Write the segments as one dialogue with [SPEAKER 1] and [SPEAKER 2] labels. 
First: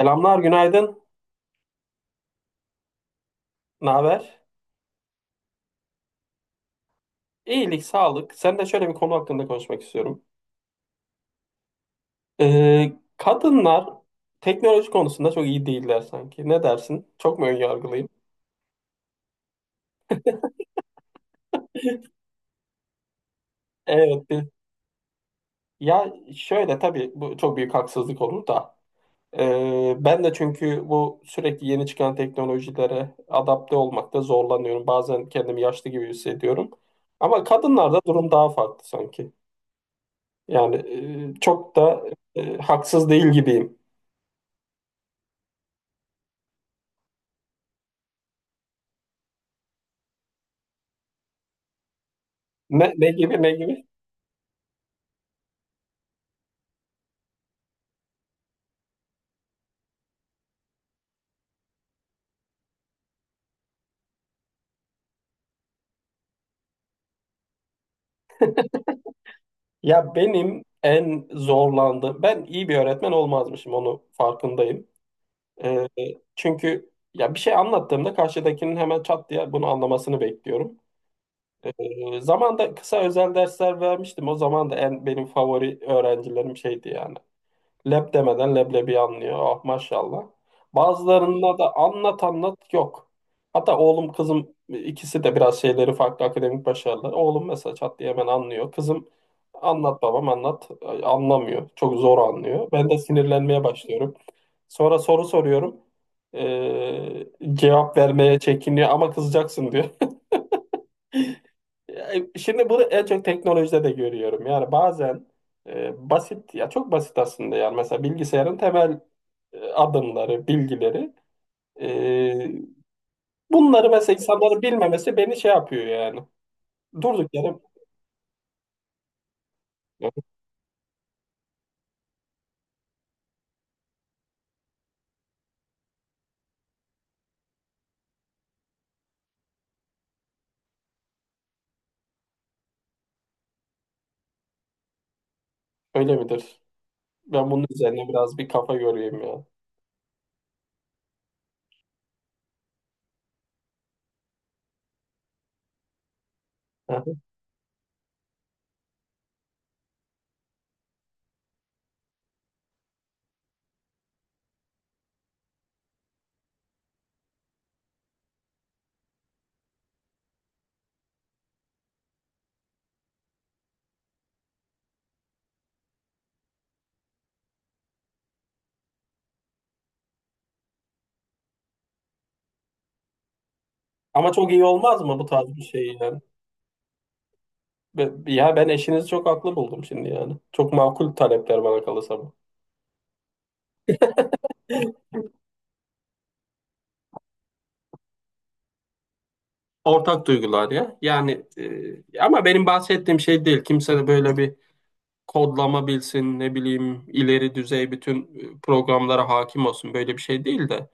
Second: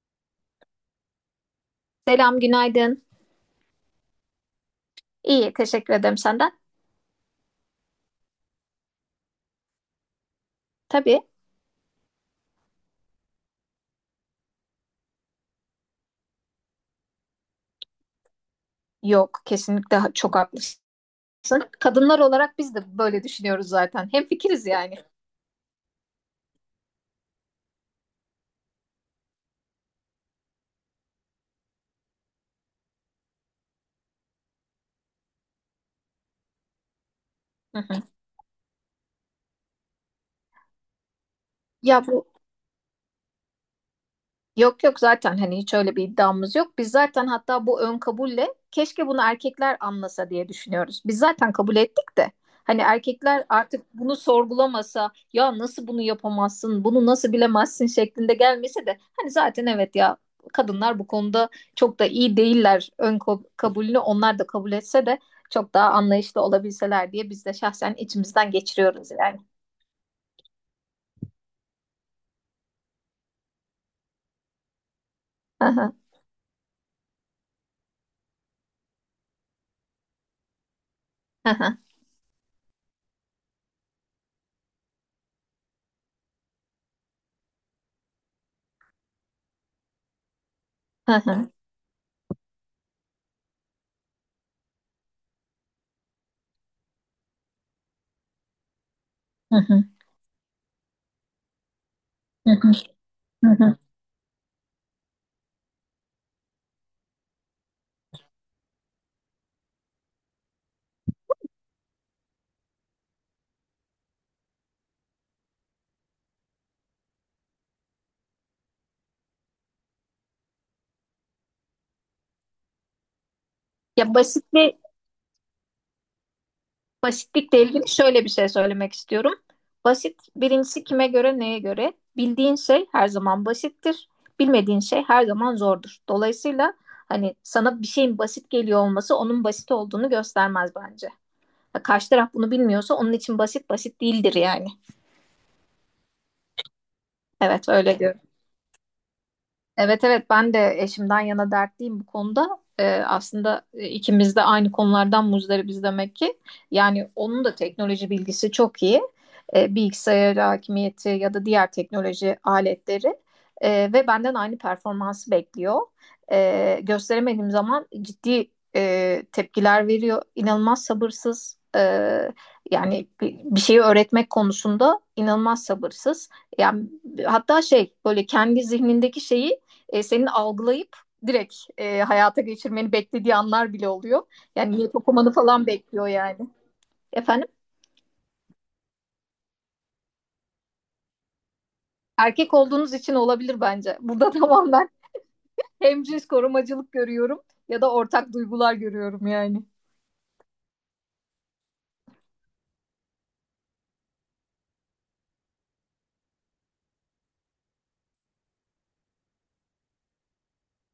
[SPEAKER 1] Selamlar, günaydın.
[SPEAKER 2] Selam, günaydın.
[SPEAKER 1] Ne haber?
[SPEAKER 2] İyi, teşekkür ederim senden.
[SPEAKER 1] İyilik, sağlık. Sen de şöyle bir konu hakkında konuşmak istiyorum.
[SPEAKER 2] Tabii,
[SPEAKER 1] Ee, Kadınlar teknoloji konusunda çok iyi değiller sanki. Ne dersin? Çok mu önyargılıyım?
[SPEAKER 2] yok, kesinlikle çok haklısın. Kadınlar olarak biz de böyle düşünüyoruz zaten.
[SPEAKER 1] Evet.
[SPEAKER 2] Hemfikiriz yani.
[SPEAKER 1] Ya şöyle tabii bu çok büyük haksızlık olur da. Ben de çünkü bu sürekli yeni çıkan teknolojilere adapte olmakta zorlanıyorum. Bazen kendimi yaşlı gibi hissediyorum. Ama
[SPEAKER 2] Hı
[SPEAKER 1] kadınlarda
[SPEAKER 2] hı.
[SPEAKER 1] durum daha farklı sanki. Yani çok da
[SPEAKER 2] Ya bu
[SPEAKER 1] haksız değil gibiyim.
[SPEAKER 2] Yok yok zaten hani hiç öyle bir iddiamız yok. Biz zaten hatta bu ön kabulle keşke bunu erkekler anlasa diye düşünüyoruz. Biz zaten kabul ettik de hani
[SPEAKER 1] Ne gibi
[SPEAKER 2] erkekler
[SPEAKER 1] ne gibi?
[SPEAKER 2] artık bunu sorgulamasa, ya nasıl bunu yapamazsın, bunu nasıl bilemezsin şeklinde gelmese de hani zaten evet ya kadınlar bu konuda çok da iyi değiller ön kabulünü onlar da kabul etse de çok daha anlayışlı olabilseler diye biz de şahsen içimizden geçiriyoruz yani.
[SPEAKER 1] Ya benim en zorlandığım, ben iyi bir öğretmen olmazmışım onu farkındayım.
[SPEAKER 2] Hı
[SPEAKER 1] Ee,
[SPEAKER 2] hı,
[SPEAKER 1] Çünkü ya bir şey anlattığımda karşıdakinin hemen çat diye bunu anlamasını bekliyorum.
[SPEAKER 2] hı hı,
[SPEAKER 1] Zamanda kısa özel dersler vermiştim. O zaman da en benim favori öğrencilerim şeydi yani. Leb demeden leblebi anlıyor. Ah maşallah.
[SPEAKER 2] hı hı,
[SPEAKER 1] Bazılarında da anlat anlat yok. Hatta oğlum kızım ikisi de biraz şeyleri farklı akademik başarılar. Oğlum mesela çat diye hemen anlıyor. Kızım
[SPEAKER 2] hı hı,
[SPEAKER 1] anlat babam anlat, ay, anlamıyor. Çok zor
[SPEAKER 2] hı
[SPEAKER 1] anlıyor.
[SPEAKER 2] hı,
[SPEAKER 1] Ben de
[SPEAKER 2] hı
[SPEAKER 1] sinirlenmeye
[SPEAKER 2] hı.
[SPEAKER 1] başlıyorum. Sonra soru soruyorum. Ee, Cevap vermeye çekiniyor ama kızacaksın diyor. Şimdi bunu en çok teknolojide de görüyorum. Yani bazen basit ya çok basit aslında yani mesela bilgisayarın temel adımları, bilgileri. E, Bunları mesela
[SPEAKER 2] Ya basit
[SPEAKER 1] insanların
[SPEAKER 2] bir
[SPEAKER 1] bilmemesi beni şey yapıyor yani. Durduk yere
[SPEAKER 2] Basitlikle ilgili şöyle bir şey söylemek istiyorum. Basit birincisi kime göre neye göre? Bildiğin şey her zaman basittir. Bilmediğin şey her zaman zordur. Dolayısıyla hani sana bir şeyin basit geliyor olması onun basit olduğunu göstermez bence. Ya karşı taraf bunu bilmiyorsa onun için basit basit değildir yani.
[SPEAKER 1] öyle midir? Ben bunun
[SPEAKER 2] Evet öyle
[SPEAKER 1] üzerine
[SPEAKER 2] diyorum.
[SPEAKER 1] biraz bir kafa göreyim ya.
[SPEAKER 2] Evet evet, ben de eşimden yana dertliyim bu konuda. Aslında ikimiz de aynı konulardan muzdaribiz demek ki.
[SPEAKER 1] Hı
[SPEAKER 2] Yani
[SPEAKER 1] hı.
[SPEAKER 2] onun da teknoloji bilgisi çok iyi. Bilgisayar hakimiyeti ya da diğer teknoloji aletleri. Ve benden aynı performansı bekliyor. Gösteremediğim zaman ciddi tepkiler veriyor. İnanılmaz sabırsız. Yani bir şeyi öğretmek konusunda inanılmaz sabırsız. Yani hatta şey böyle kendi zihnindeki şeyi senin algılayıp direkt hayata geçirmeni beklediği anlar bile oluyor.
[SPEAKER 1] Ama çok iyi
[SPEAKER 2] Yani niyet
[SPEAKER 1] olmaz mı bu
[SPEAKER 2] okumanı
[SPEAKER 1] tarz bir
[SPEAKER 2] falan
[SPEAKER 1] şey
[SPEAKER 2] bekliyor
[SPEAKER 1] yani?
[SPEAKER 2] yani. Efendim?
[SPEAKER 1] Ya ben eşinizi çok haklı buldum şimdi yani. Çok makul talepler bana kalırsa bu.
[SPEAKER 2] Erkek olduğunuz için olabilir bence. Burada tamamen hemcins korumacılık görüyorum ya da ortak duygular görüyorum yani.
[SPEAKER 1] Ortak duygular ya. Yani ama benim bahsettiğim şey değil. Kimse de böyle bir kodlama bilsin, ne bileyim ileri düzey bütün programlara hakim olsun. Böyle bir şey değil de.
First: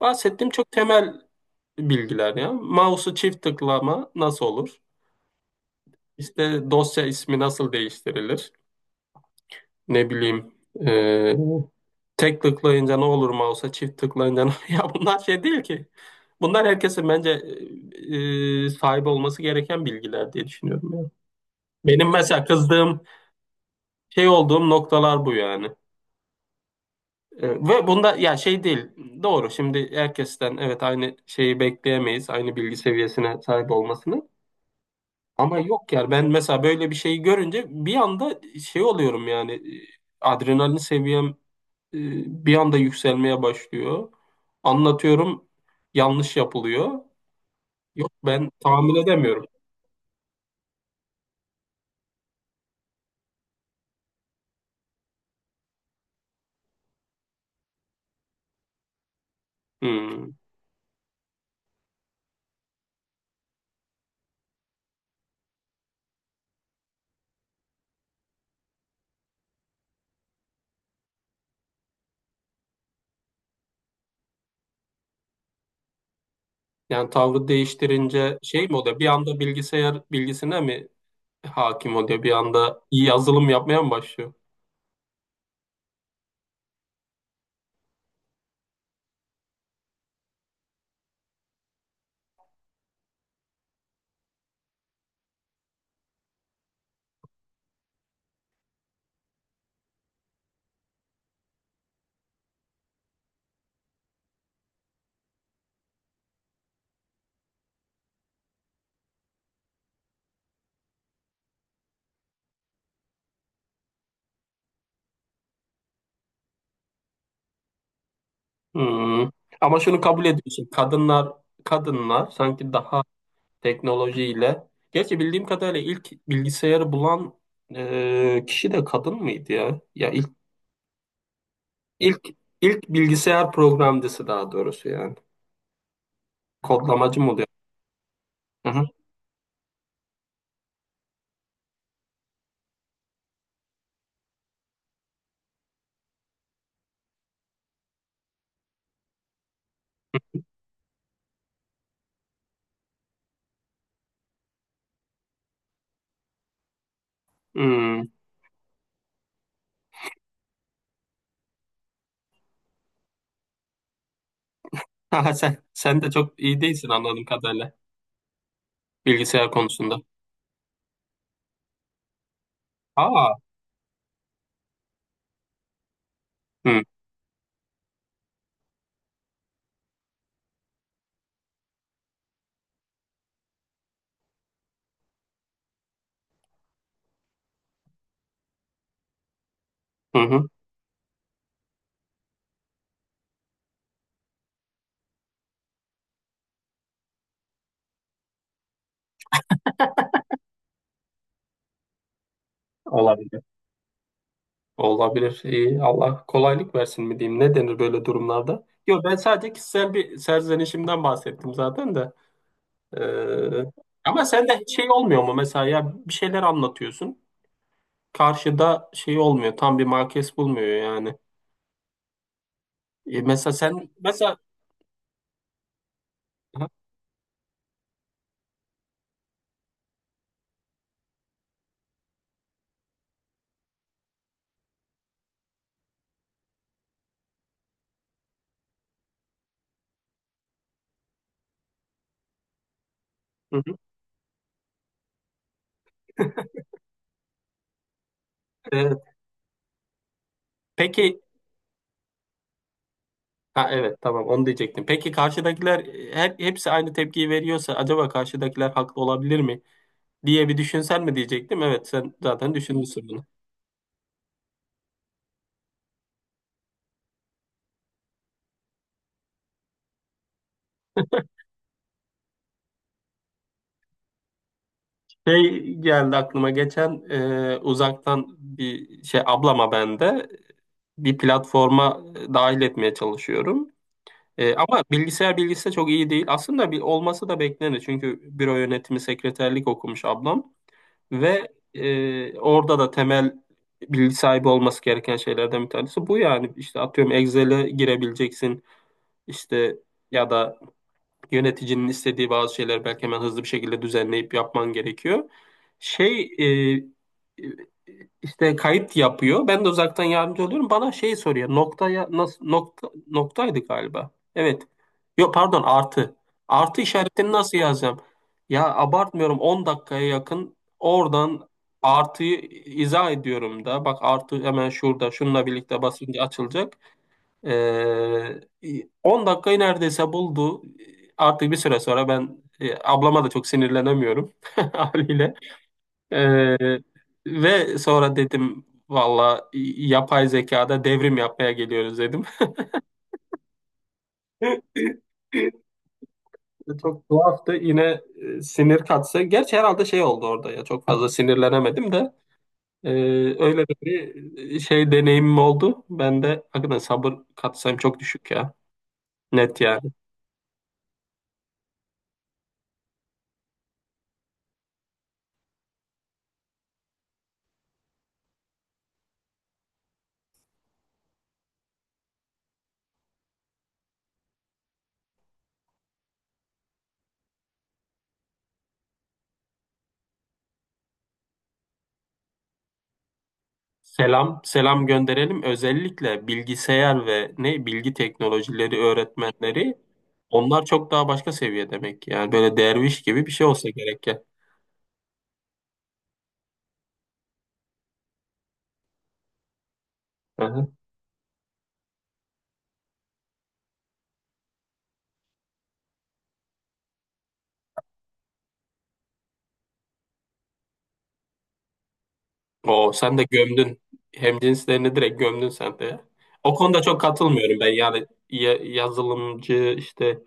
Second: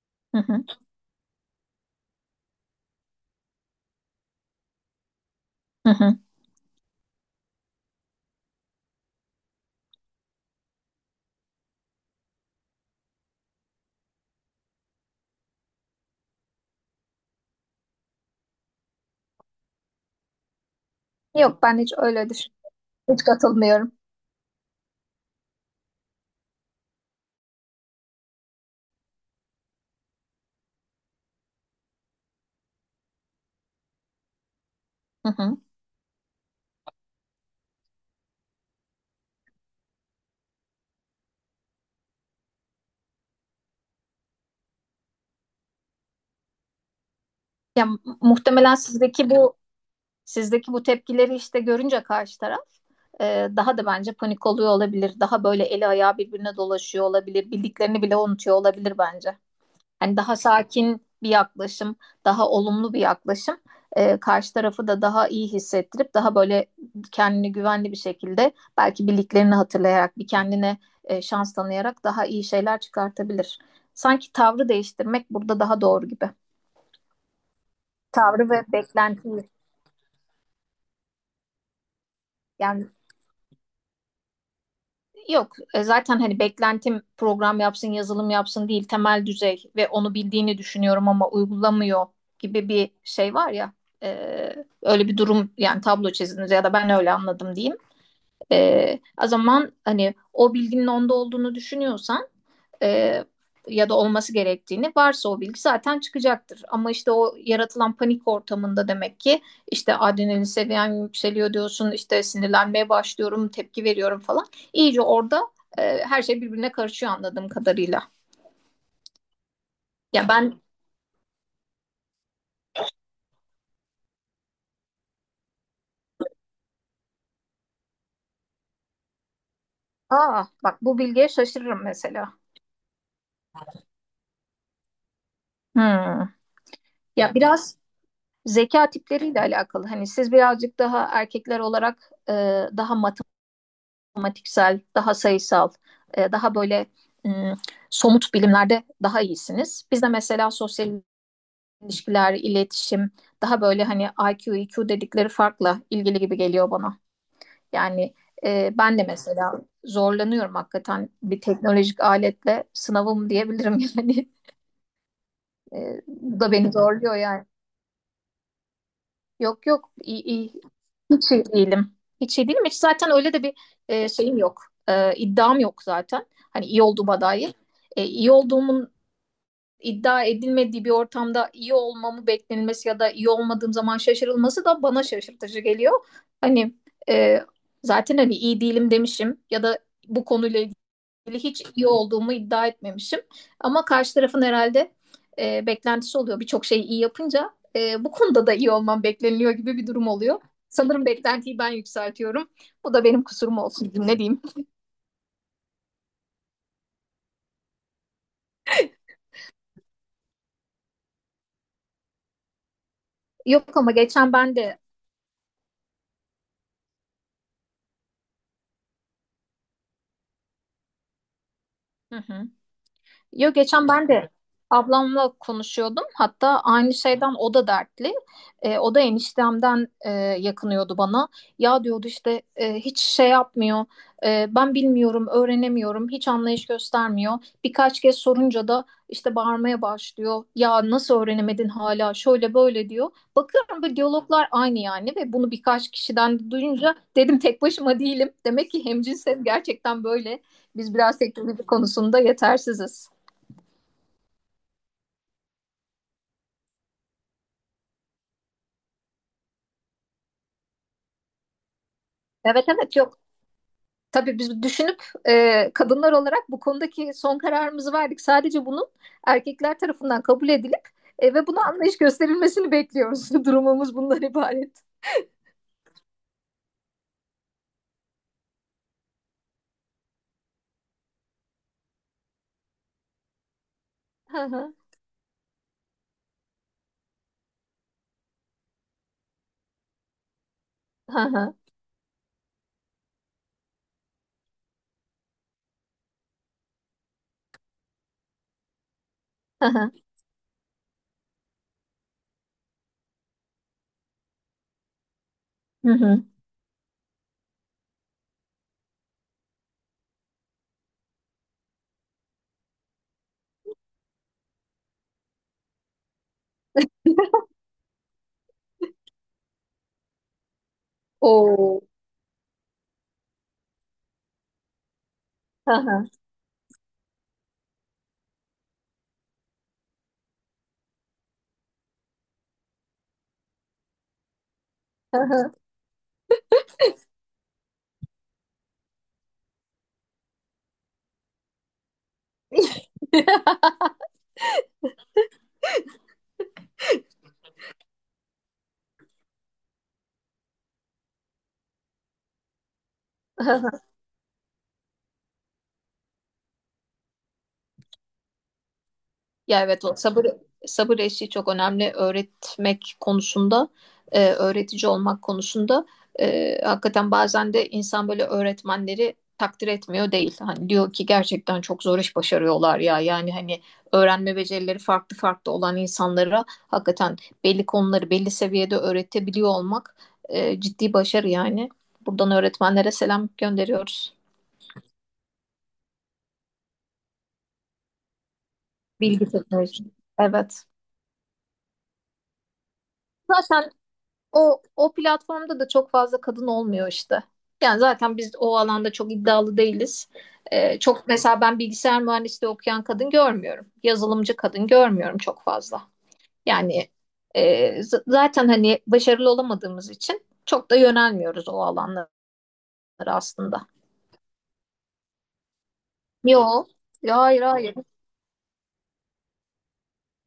[SPEAKER 1] Bahsettiğim çok temel bilgiler ya. Mouse'u çift tıklama nasıl olur? İşte dosya ismi nasıl değiştirilir? Ne bileyim e, tek tıklayınca ne olur mouse'a çift tıklayınca ne ya bunlar şey değil ki. Bunlar herkesin bence sahip olması gereken bilgiler diye düşünüyorum ya.
[SPEAKER 2] Yok, ben hiç
[SPEAKER 1] Benim
[SPEAKER 2] öyle
[SPEAKER 1] mesela
[SPEAKER 2] düşün.
[SPEAKER 1] kızdığım
[SPEAKER 2] Hiç katılmıyorum.
[SPEAKER 1] şey olduğum noktalar bu yani. Ve bunda ya şey değil. Doğru şimdi herkesten evet aynı şeyi bekleyemeyiz. Aynı bilgi seviyesine sahip olmasını. Ama yok ya ben mesela böyle bir şeyi görünce bir anda şey oluyorum yani, e, adrenalin seviyem e, bir anda yükselmeye başlıyor. Anlatıyorum, yanlış yapılıyor.
[SPEAKER 2] Ya,
[SPEAKER 1] Yok ben
[SPEAKER 2] muhtemelen
[SPEAKER 1] tahammül
[SPEAKER 2] sizdeki
[SPEAKER 1] edemiyorum.
[SPEAKER 2] bu sizdeki bu tepkileri işte görünce karşı taraf daha da bence panik oluyor olabilir. Daha böyle eli ayağı birbirine dolaşıyor olabilir. Bildiklerini bile unutuyor olabilir bence. Hani
[SPEAKER 1] Hmm.
[SPEAKER 2] daha sakin bir yaklaşım, daha olumlu bir yaklaşım karşı tarafı da daha iyi hissettirip daha böyle kendini güvenli bir şekilde belki bildiklerini hatırlayarak bir kendine şans tanıyarak daha iyi şeyler çıkartabilir. Sanki tavrı değiştirmek burada daha doğru gibi.
[SPEAKER 1] Yani tavrı değiştirince
[SPEAKER 2] Tavrı ve
[SPEAKER 1] şey mi oluyor? Bir anda
[SPEAKER 2] beklentiyi
[SPEAKER 1] bilgisayar bilgisine mi hakim oluyor? Bir anda
[SPEAKER 2] yani.
[SPEAKER 1] iyi yazılım yapmaya mı başlıyor?
[SPEAKER 2] Yok, zaten hani beklentim program yapsın yazılım yapsın değil, temel düzey ve onu bildiğini düşünüyorum ama uygulamıyor gibi bir şey var ya, e, öyle bir durum yani, tablo çizdiniz ya da ben öyle anladım diyeyim. O zaman hani o bilginin onda olduğunu düşünüyorsan e, ya da olması gerektiğini varsa o bilgi zaten çıkacaktır. Ama işte o yaratılan panik ortamında demek ki, işte adrenalin seviyen yükseliyor diyorsun, işte sinirlenmeye başlıyorum, tepki veriyorum falan. İyice orada her şey birbirine karışıyor anladığım kadarıyla.
[SPEAKER 1] Hmm. Ama şunu
[SPEAKER 2] Ya
[SPEAKER 1] kabul
[SPEAKER 2] ben
[SPEAKER 1] ediyorsun. Kadınlar sanki daha teknolojiyle. Gerçi bildiğim kadarıyla ilk bilgisayarı bulan kişi de kadın mıydı ya? Ya
[SPEAKER 2] aa bak, bu bilgiye şaşırırım
[SPEAKER 1] ilk
[SPEAKER 2] mesela.
[SPEAKER 1] ilk bilgisayar programcısı daha doğrusu yani.
[SPEAKER 2] Hmm.
[SPEAKER 1] Kodlamacı mı
[SPEAKER 2] Ya
[SPEAKER 1] oluyor?
[SPEAKER 2] biraz
[SPEAKER 1] Hı hı.
[SPEAKER 2] zeka tipleriyle alakalı. Hani siz birazcık daha erkekler olarak daha matematiksel, daha sayısal, daha böyle somut bilimlerde daha iyisiniz. Bizde mesela sosyal ilişkiler, iletişim, daha böyle hani IQ, EQ dedikleri farkla ilgili gibi geliyor bana.
[SPEAKER 1] Hmm.
[SPEAKER 2] Yani ben de mesela zorlanıyorum, hakikaten bir teknolojik aletle sınavım diyebilirim yani.
[SPEAKER 1] Haha, Sen de çok
[SPEAKER 2] Bu da
[SPEAKER 1] iyi
[SPEAKER 2] beni
[SPEAKER 1] değilsin
[SPEAKER 2] zorluyor
[SPEAKER 1] anladığım
[SPEAKER 2] yani.
[SPEAKER 1] kadarıyla bilgisayar
[SPEAKER 2] Yok yok,
[SPEAKER 1] konusunda.
[SPEAKER 2] iyi, iyi hiç iyi değilim. Hiç iyi değilim. Hiç zaten
[SPEAKER 1] Aa.
[SPEAKER 2] öyle de bir şeyim yok. İddiam yok zaten. Hani
[SPEAKER 1] Hı
[SPEAKER 2] iyi olduğuma dair. İyi olduğumun iddia edilmediği bir ortamda iyi olmamı beklenilmesi ya da iyi olmadığım zaman şaşırılması da bana şaşırtıcı geliyor. Hani e, zaten hani iyi değilim demişim ya da
[SPEAKER 1] hı.
[SPEAKER 2] bu
[SPEAKER 1] Hı.
[SPEAKER 2] konuyla hiç iyi olduğumu iddia etmemişim. Ama karşı tarafın herhalde beklentisi oluyor. Birçok şeyi iyi yapınca bu konuda da iyi olmam bekleniliyor gibi bir durum oluyor. Sanırım beklentiyi ben yükseltiyorum. Bu da benim
[SPEAKER 1] Olabilir.
[SPEAKER 2] kusurum olsun, ne diyeyim.
[SPEAKER 1] Olabilir. İyi. Allah kolaylık versin mi diyeyim? Ne denir böyle durumlarda? Yok ben sadece kişisel bir serzenişimden bahsettim zaten de. Ee,
[SPEAKER 2] Yok ama
[SPEAKER 1] Ama
[SPEAKER 2] geçen ben
[SPEAKER 1] sende hiç
[SPEAKER 2] de
[SPEAKER 1] şey olmuyor mu mesela, ya bir şeyler anlatıyorsun. Karşıda şey olmuyor. Tam bir markes bulmuyor yani.
[SPEAKER 2] Hı hı.
[SPEAKER 1] E, mesela
[SPEAKER 2] Yo,
[SPEAKER 1] sen
[SPEAKER 2] geçen ben de
[SPEAKER 1] mesela
[SPEAKER 2] ablamla konuşuyordum. Hatta
[SPEAKER 1] aha,
[SPEAKER 2] aynı şeyden o da dertli. O da eniştemden yakınıyordu bana. Ya diyordu işte, hiç şey yapmıyor. Ben bilmiyorum, öğrenemiyorum. Hiç anlayış göstermiyor. Birkaç kez sorunca da işte bağırmaya başlıyor. Ya nasıl öğrenemedin hala? Şöyle böyle diyor.
[SPEAKER 1] hı hı.
[SPEAKER 2] Bakıyorum bu diyaloglar aynı yani, ve bunu birkaç kişiden duyunca dedim tek başıma değilim. Demek ki
[SPEAKER 1] Ee,
[SPEAKER 2] hemcinsel gerçekten böyle. Biz biraz
[SPEAKER 1] peki
[SPEAKER 2] teknoloji konusunda yetersiziz.
[SPEAKER 1] ha evet, tamam, onu diyecektim. Peki karşıdakiler, hepsi aynı tepkiyi veriyorsa acaba karşıdakiler haklı olabilir mi diye bir düşünsen mi diyecektim. Evet sen zaten
[SPEAKER 2] Evet evet,
[SPEAKER 1] düşünmüşsün
[SPEAKER 2] yok.
[SPEAKER 1] bunu.
[SPEAKER 2] Tabii biz düşünüp kadınlar olarak bu konudaki son kararımızı verdik. Sadece bunun erkekler tarafından kabul edilip ve buna anlayış gösterilmesini bekliyoruz. Durumumuz bundan ibaret.
[SPEAKER 1] Şey geldi aklıma geçen, uzaktan bir şey, ablama ben de bir platforma dahil etmeye çalışıyorum.
[SPEAKER 2] Hı hı,
[SPEAKER 1] Ama bilgisayar bilgisi de çok iyi değil. Aslında bir olması da beklenir. Çünkü büro yönetimi sekreterlik okumuş ablam
[SPEAKER 2] hı
[SPEAKER 1] ve
[SPEAKER 2] hı,
[SPEAKER 1] orada da temel bilgi sahibi olması gereken şeylerden bir tanesi bu yani. İşte atıyorum Excel'e girebileceksin.
[SPEAKER 2] hı
[SPEAKER 1] İşte
[SPEAKER 2] hı,
[SPEAKER 1] ya da yöneticinin istediği bazı şeyler belki hemen hızlı bir şekilde düzenleyip yapman gerekiyor.
[SPEAKER 2] hı hı.
[SPEAKER 1] Şey e, işte kayıt yapıyor. Ben de uzaktan yardımcı oluyorum. Bana şey soruyor. Noktaya nasıl, nokta noktaydı galiba. Evet. Yok pardon, artı. Artı işaretini nasıl yazacağım? Ya abartmıyorum, 10 dakikaya yakın oradan
[SPEAKER 2] Oo.
[SPEAKER 1] artıyı izah ediyorum da. Bak artı hemen şurada şununla
[SPEAKER 2] Hı
[SPEAKER 1] birlikte
[SPEAKER 2] hı,
[SPEAKER 1] basınca açılacak. Ee, 10 dakikayı neredeyse buldu. Artık bir süre sonra ben, ablama da çok sinirlenemiyorum
[SPEAKER 2] hı
[SPEAKER 1] haliyle.
[SPEAKER 2] hı.
[SPEAKER 1] Ee, Ve sonra dedim valla, yapay zekada devrim yapmaya geliyoruz dedim. Çok tuhaftı. Yine sinir katsa. Gerçi herhalde şey oldu orada ya. Çok fazla sinirlenemedim de. E, Öyle de bir şey deneyimim oldu. Ben de hakikaten sabır katsayım çok düşük ya. Net
[SPEAKER 2] Ya evet, o sabır eşiği çok önemli öğretmek konusunda, öğretici olmak konusunda. Hakikaten bazen de insan böyle öğretmenleri takdir etmiyor değil. Hani diyor ki gerçekten çok zor iş başarıyorlar ya. Yani hani öğrenme becerileri farklı farklı olan insanlara hakikaten belli konuları belli seviyede öğretebiliyor olmak ciddi başarı yani. Buradan öğretmenlere selam gönderiyoruz.
[SPEAKER 1] Selam, selam gönderelim. Özellikle bilgisayar ve ne bilgi teknolojileri
[SPEAKER 2] Bilgi
[SPEAKER 1] öğretmenleri,
[SPEAKER 2] teknolojisi. Evet.
[SPEAKER 1] onlar çok daha başka seviye demek. Yani böyle derviş gibi bir şey olsa
[SPEAKER 2] Zaten
[SPEAKER 1] gerek ya.
[SPEAKER 2] O platformda da çok fazla kadın olmuyor işte. Yani zaten biz o alanda çok iddialı değiliz.
[SPEAKER 1] Hı hı.
[SPEAKER 2] Çok mesela ben bilgisayar mühendisliği okuyan kadın görmüyorum. Yazılımcı kadın görmüyorum çok fazla. Yani e, zaten hani başarılı olamadığımız için çok da yönelmiyoruz o alanlara
[SPEAKER 1] Oo, sen de
[SPEAKER 2] aslında.
[SPEAKER 1] gömdün. Hemcinslerini direkt gömdün sen de, ya. O
[SPEAKER 2] Yok.
[SPEAKER 1] konuda çok
[SPEAKER 2] Hayır
[SPEAKER 1] katılmıyorum ben.
[SPEAKER 2] hayır.
[SPEAKER 1] Yani yazılımcı işte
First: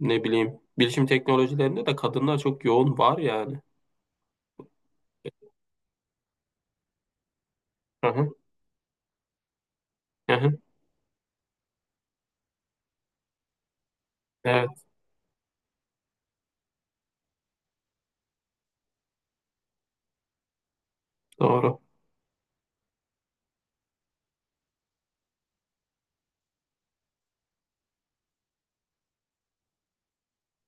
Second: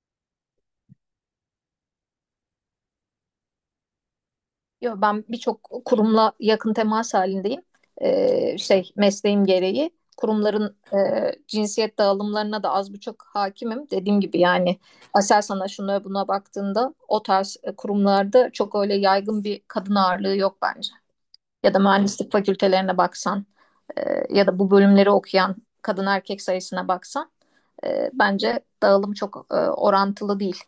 [SPEAKER 1] ne bileyim, bilişim teknolojilerinde de kadınlar çok yoğun var yani.
[SPEAKER 2] Yo, ben birçok kurumla yakın temas halindeyim.
[SPEAKER 1] Hı hı,
[SPEAKER 2] Şey mesleğim gereği
[SPEAKER 1] hı hı.
[SPEAKER 2] kurumların cinsiyet dağılımlarına da az buçuk hakimim. Dediğim gibi
[SPEAKER 1] Evet,
[SPEAKER 2] yani, Aselsan'a şuna buna baktığında o tarz kurumlarda çok öyle yaygın bir kadın ağırlığı yok bence. Ya da
[SPEAKER 1] doğru.
[SPEAKER 2] mühendislik fakültelerine baksan e, ya da bu bölümleri okuyan kadın erkek sayısına baksan bence dağılım çok orantılı değil.